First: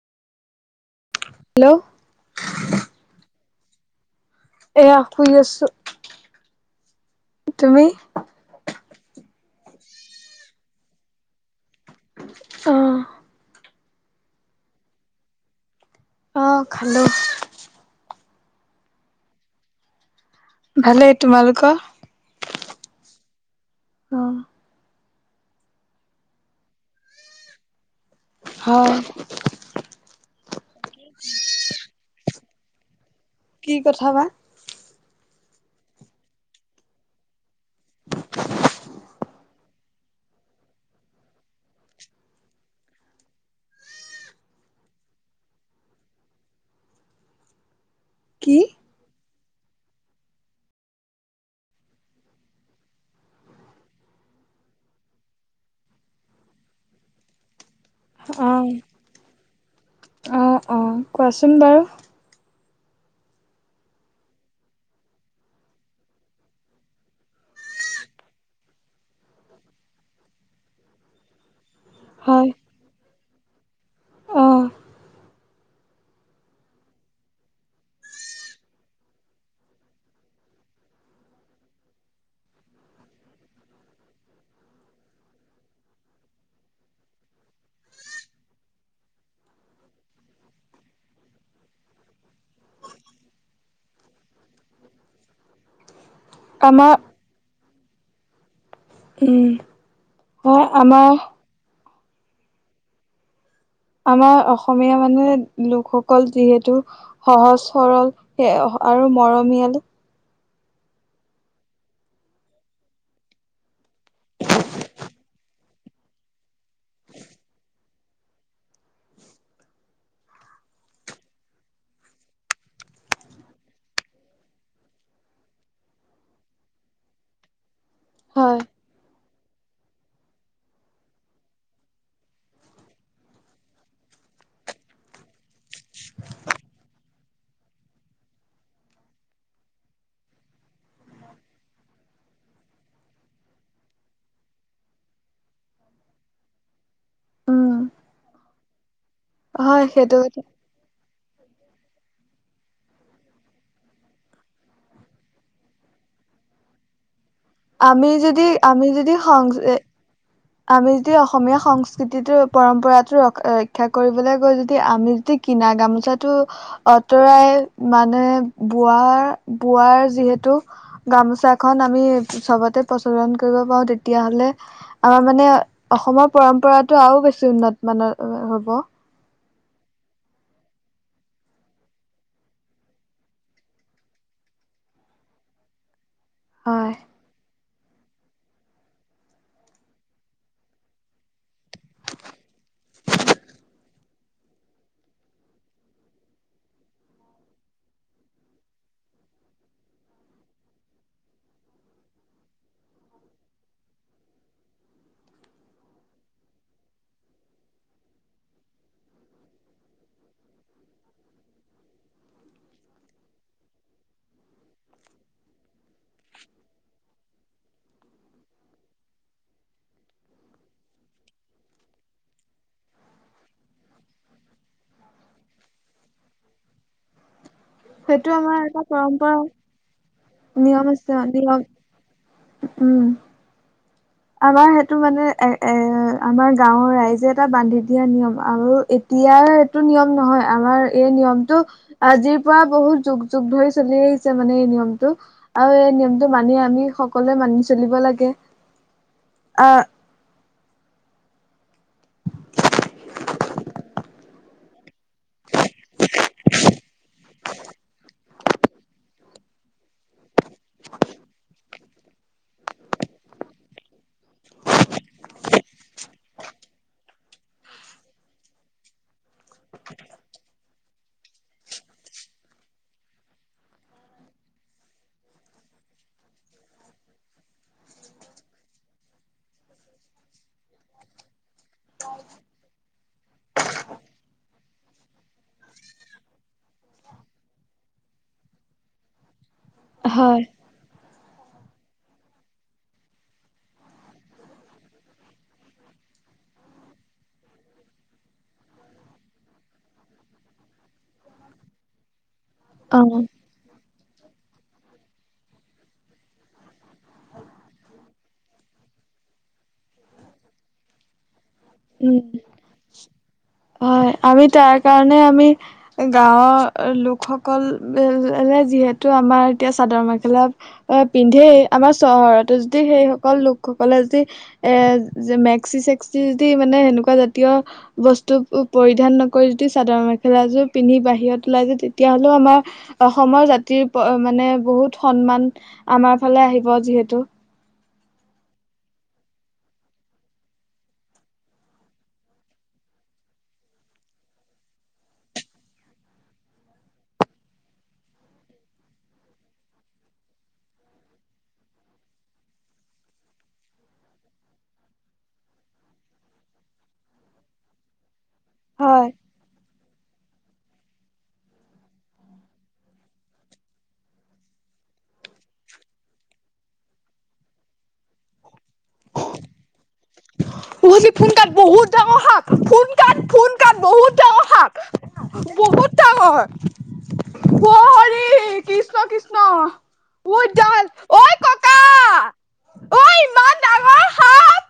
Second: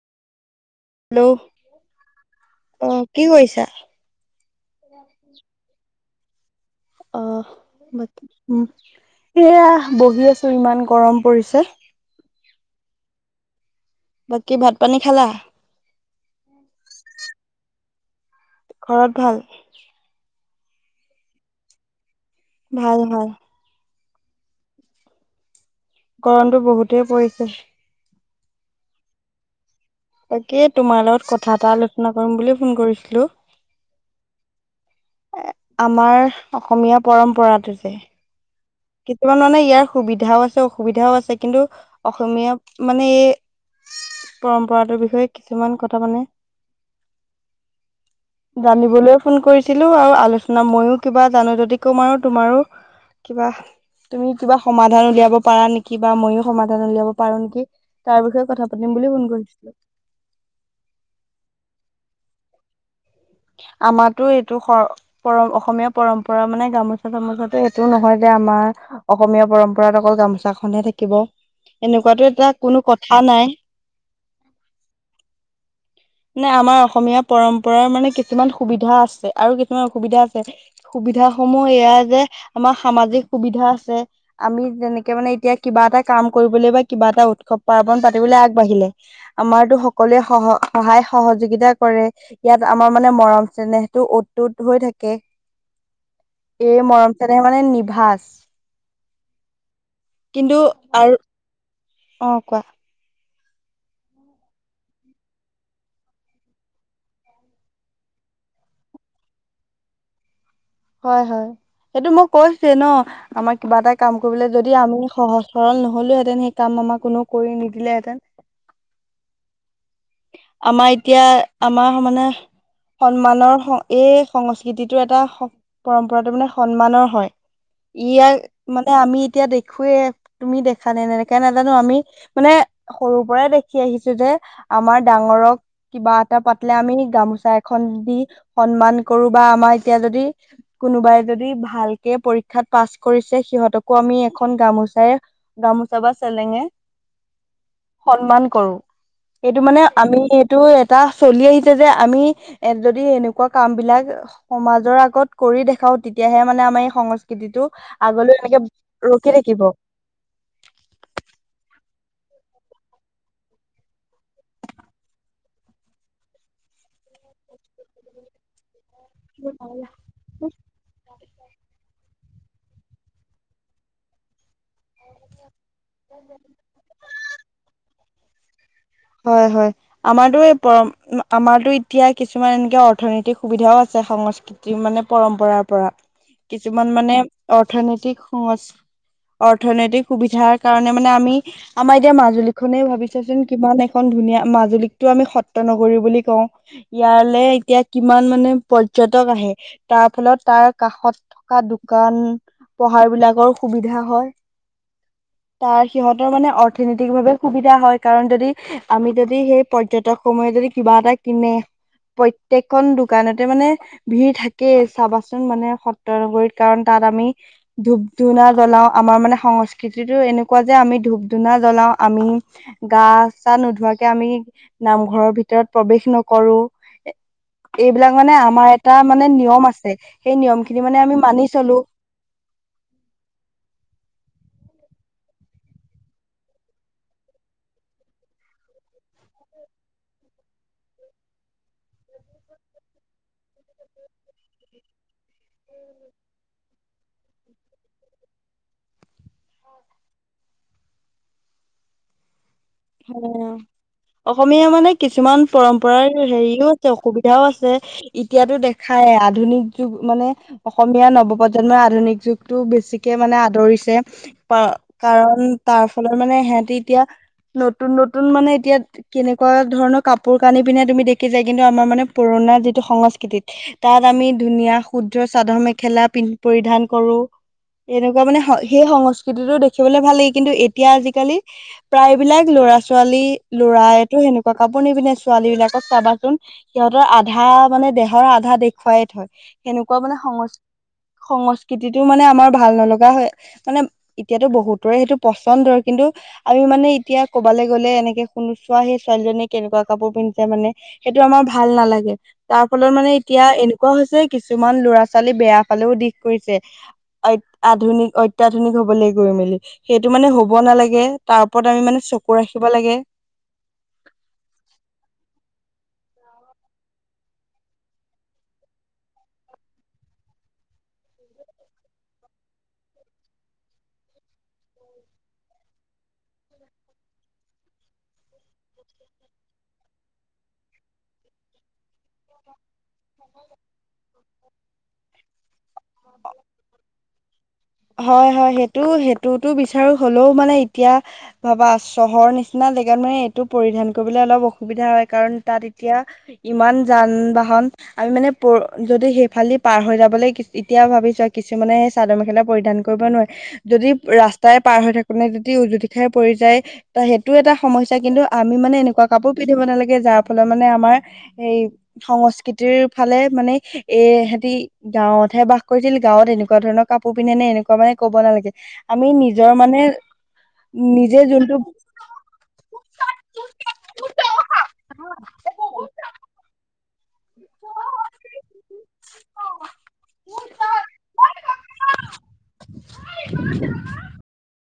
Hello. Hello. অ', কি কৰিছা? এয়া শুই আছো। অ', তুমি বাকী উম এয়া বহি আছো ইমান গৰম পৰিছে। অ'। বাকী ভাত পানী খালা? অ', খালো। ঘৰত ভাল? ভালেই তোমালোকৰ? ভাল ভাল। অ'। গৰমটো বহুতেই পৰিছে। হয়। তাকে তোমাৰ লগত কথা এটা আলোচনা কৰিম বুলি ফোন কৰিছিলো। কি কথা বা? আমাৰ অসমীয়া পৰম্পৰাটো যে কিছুমান মানে ইয়াৰ সুবিধাও আছে অসুবিধাও আছে। কিন্তু অসমীয়া মানে এই পৰম্পৰাটোৰ বিষয়ে কিছুমান কথা মানে কি জানিবলৈ ফোন কৰিছিলোঁ আৰু আলোচনা ময়ো কিবা জানো যদি ক'ম আৰুো তোমাৰো কিবা তুমি কিবা সমাধান উলিয়াব পাৰা নেকি বা মইও সমাধান উলিয়াব পাৰো নেকি? তাৰ বিষয়ে অ কথা পাতিম বুলি ফোন কৰিছিলো। অ', অ', কোৱাচোন বাৰু আমাৰো এইটো স পৰম অসমীয়া পৰম্পৰা মানে গামোচা চামোচাতটো এইটোও নহয় যে আমাৰ অসমীয়া পৰম্পৰাত অকল গামোচা খনহে থাকিব এনেকুৱাতো হয় এটা কোনো কথা নাই। অ নে আমাৰ অসমীয়া পৰম্পৰাৰ মানে কিছুমান সুবিধা আছে আৰু কিছুমান অসুবিধা আছে সুবিধাস সমূহ এয়াই যে আমাৰ সামাজিক সুবিধা আছে। আমি যেনেকে মানে এতিয়া কিবা এটা কাম কৰিবলৈ বা কিবা এটা উৎসৱ পাৰ্বন পাতিবলৈ আগবাঢ়িলে আমাৰতো সকলোৱে সহ সহায় সহযোগিতা কৰে। ইয়াত আমাৰ মানে মৰম চেনেহটো উতুত হৈ থাকে। এই আমাৰ মৰম চনেহে মানে নিভাাজ। উম'। কিন্তু হয় আমাৰ আৰু অ'কোৱা আমাৰ অসমীয়া মানুহে লোকসকল যিহেতু সহজ সৰল সেই-আৰু মৰমীয়াল। হয়-হয় সেইটো মই কৈছে ন' আমাৰ কিবা এটা কাম কৰিবলৈ যদি আমি সহজ সৰল নহ'লেওহেতেন সেই কাম আমাৰ কোননেও কৰি নিদিলেহেঁতেন। আমাৰ এতিয়া আমাৰ মানে সন্মানৰ এই সংস্কৃতিটো এটা পৰম্পৰাতটো মানে সন্মানৰ হয়, ইয়াক হয় মানে এ আমি এতিয়া দেখুৱে, তুমি দেখা নে এনেকাকে নাজানো আমি মানে সৰুৰ পৰাই দেখি আহিছো যে আমাৰ ডাঙৰক কিবা এটা পাতলে আমি গামোচা এখন দি সন্মান কৰো বা আমাৰ এতিয়া যদি কোনোবাই যদি ভালকে পৰীক্ষাত পাছ কৰিছে, সিহঁতকো আমি এখন গামোচাৰে গামোচা বা চেলেঙে উম সন্মান কৰো। এইটো মানে হয় সেইটো আমি কথা এইটো এটা চলি আহিছে যে আমি এ যদি এনেকুৱা কাম বিলাক সমাজৰ আগত কৰি দেখাওঁ তেতিয়াহে মানে আমাৰ এই সংস্কৃতিটো আমি আগলৈ যদি এনেকে আমি যদি ৰখি থাকিব। সং আমি যদি অসমীয়া সংস্কৃতিটো পৰম্পৰাটো ৰ ৰক্ষা কৰিবলৈ গৈ যদি আমি যদি কিনা গামোচাটো আঁতৰাই মানে বোৱাৰ বোৱাৰ যিহেতু গামোচাখন আমি চবতে প্ৰচলন কৰিব পাৰো তেতিয়াহলে আমাৰ মানে অসমৰ পৰম্পৰাটো আৰু বেছি উন্নত মানৰ হ'ব। হয় হয়। আমাৰতো এই পৰ আমাৰতো এতিয়া কিছুমান এনেকে অৰ্থনৈতিক সুবিধাও আছে। সংস্কৃতি মানে পৰম্পৰাৰ পৰা কিছুমান হয় মানে অৰ্থনৈতিক সংস্ অৰ্থনৈতিক সুবিধাৰ কাৰণে মানে আমি আমাৰ এতিয়া মাজুলী খনে ভাবিছেচোন কিমান এখন ধুনীয়া মাজুলীকতো আমি সত্য নগৰী বুলি কওঁ। ইয়ালৈ এতিয়া কিমান মানে পৰ্যটক আহে, তাৰ ফলত তাৰ কাষত থকা দোকান-পহাৰ বিলাকৰ সুবিধা হয়। তাৰ সিহঁতৰ মানে অৰ্থনীতিক ভাৱে সুবিধা হয় কাৰণ যদি আমি যদি সেই পৰ্যটক সমূহে যদি কিবা এটা কিনে প্ৰত্যেকখন দোকানতে মানে ভিৰ থাকেই, চাবাচোন মানে সত্ৰনগৰীত। কাৰণ তাত আমি ধূপ ধূনা জ্বলাও, আমাৰ মানে সংস্কৃতিতো এনেকুৱা যে আমি ধূপ ধূনা জ্বলাও। আমি গা-চা নোধোৱাকে আমি নামঘৰৰ ভিতৰত প্ৰৱেশ নকৰো। এইবিলাক মানে আমাৰ এটা মানে নিয়ম আছে, সেই নিয়ম খিনি মানে আছে আমি মানি নিয়ম চলো। উম। আমাৰ সেইটো মানে, এ এ আমাৰ গাঁওৰ ৰাইজে এটা বান্ধি দিয়া নিয়ম আৰু দিয়াৰ এইটো নিয়ম নহয়, আমাৰ এই নিয়মটো আজিৰ পৰা বহুত যুগ যুগ ধৰি চলি আহিছে মানে এই নিয়মটো আৰু এই নিয়মটো মানি আমি সকলোৱে মানি চলিব লাগে। অ'। অ', অসমীয়া মানে কিছুমান পৰম্পৰাৰ হেৰিওঁ আছে অসুবিধাও আছে। এতিয়াতো দেখায়, আধুনিক যুগ মানে অসমীয়া নৱপ্ৰজন্ম‌ই আধুনিক যুগতটো বেছিকে মানে আদৰিছে কাৰণ তাৰ ফলত মানে সিহতি এতিয়া নতুন নতুন মানে এতিয়া কেনেকুৱা ধৰণৰ কাপোৰ কানি পিনে তুমি দেখিছা কিন্তু আমাৰ মানে পুৰণা যিটো সংস্কৃতিত তাত আমি ধুনীয়া ক্ষুদ্ৰ চাদৰ মেখেলা পৰিধান কৰোঁ। এনেকুৱা মানে সেই সংস্কৃতিটো দেখিবলৈ ভাল লাগে, কিন্তু এতিয়া আজিকালি প্ৰায় প্ৰায় বিলাক ল'ৰা-ছোৱালী ল'ৰাইতো সেনেকুৱা কাপোৰ নিপিন্ধে, ছোৱালী বিলাকক চাবাচোন। সিহঁতৰ আধা মানে দেহৰ আধা দেখুৱাই থয়। সেনেকুৱা মানে হয় সংস্কৃতি সংস্কৃতিটো মানে আমাৰ ভাল নলগা হয় মানে এতিয়াতো বহুতৰে সেইটো পচন্দৰ। কিন্তু আমি মানে এতিয়া ক'বালে গ'লে এনেকে শুনোচোৱা সেই ছোৱালীজনীয়ে কেনেকুৱা কাপোৰ পিন্ধিছে মানে সেইটো আমাৰ ভাল নালাগে তাৰ ফলত অ মানে এতিয়া এনে কোৱা হৈছে, কিছুমান লৰা ছোৱালী বেয়া ফালেও দিশ কৰিছে। অ', আধুনিক অত্যাধুনিক হবলৈ গৈ মেলি সেইটো মানে হ'ব নালাগে তাৰ ওপৰত আমি মানে উম, চকু ৰাখিব লাগে হয় আমি তাৰ কাৰণে আমি গাঁৱৰ লোকসকললে যিহেতু আমাৰ এতিয়া চাদৰ মেখেলা আহ পিন্ধেই আমাৰ চহৰতো যদি সেই সকল লোকসকলে যদি এ মেক্সি চেক্সি মানে সেনেকুৱা জাতীয় বস্তু পৰিধান নকৰি যদি চাদৰ মেখেলাযোৰ পিন্ধি বাহিৰত ওলাই যায় তেতিয়াহ'লেও আমাৰ অসমৰ জাতিৰ মানে বহুত সন্মান আমাৰ ফালে আহিব যিহেতু হয়, হয় সেইটো সেইটোতো বিচাৰো হ'লেও মানে এতিয়া ভাবা চহৰৰ নিচিনা জেগাত মানে এইটো পৰিধান কৰিবলৈ অলপ অসুবিধা হয় কাৰণ তাত এতিয়া ইমান যান বাহন আমি মানে প যদি সেইফালি পাৰ হৈ যাবলৈ এতিয়া ভাবিছা কিছুমানে চাদৰ মেখেলা পৰিধান কৰিব নোৱাৰে যদি ৰাস্তাই পাৰ হৈ থাকো নে যদি উজুতি খাই পৰি যায় ত সেইটো এটা সমস্যা কিন্তু আমি মানে এনেকুৱা হয় কাপোৰ পিন্ধিব নালাগে যাৰ ফলত মানে আমাৰ এই সংস্কৃতিৰ ফালে মানে এ এহেতি গাঁৱতহে বাস কৰিছিল গাঁৱত এনেকুৱা ধৰণৰ কাপোৰ পিন্ধে নে এনেকুৱা মানে ক'ব নালাগে আমি নিজৰ মানে নিজে ফোন কাট যোনটো বহুত টাৰ সাপ ফোন কাট ফোন কাট বহুত টাঙৰ সাপ বহুত ডাঙৰ অ', হৰি কৃষ্ণ কৃষ্ণ ঐ ডাল ঐ ককা ঐ ইমান ডাঙৰ [unintelligible] সাপ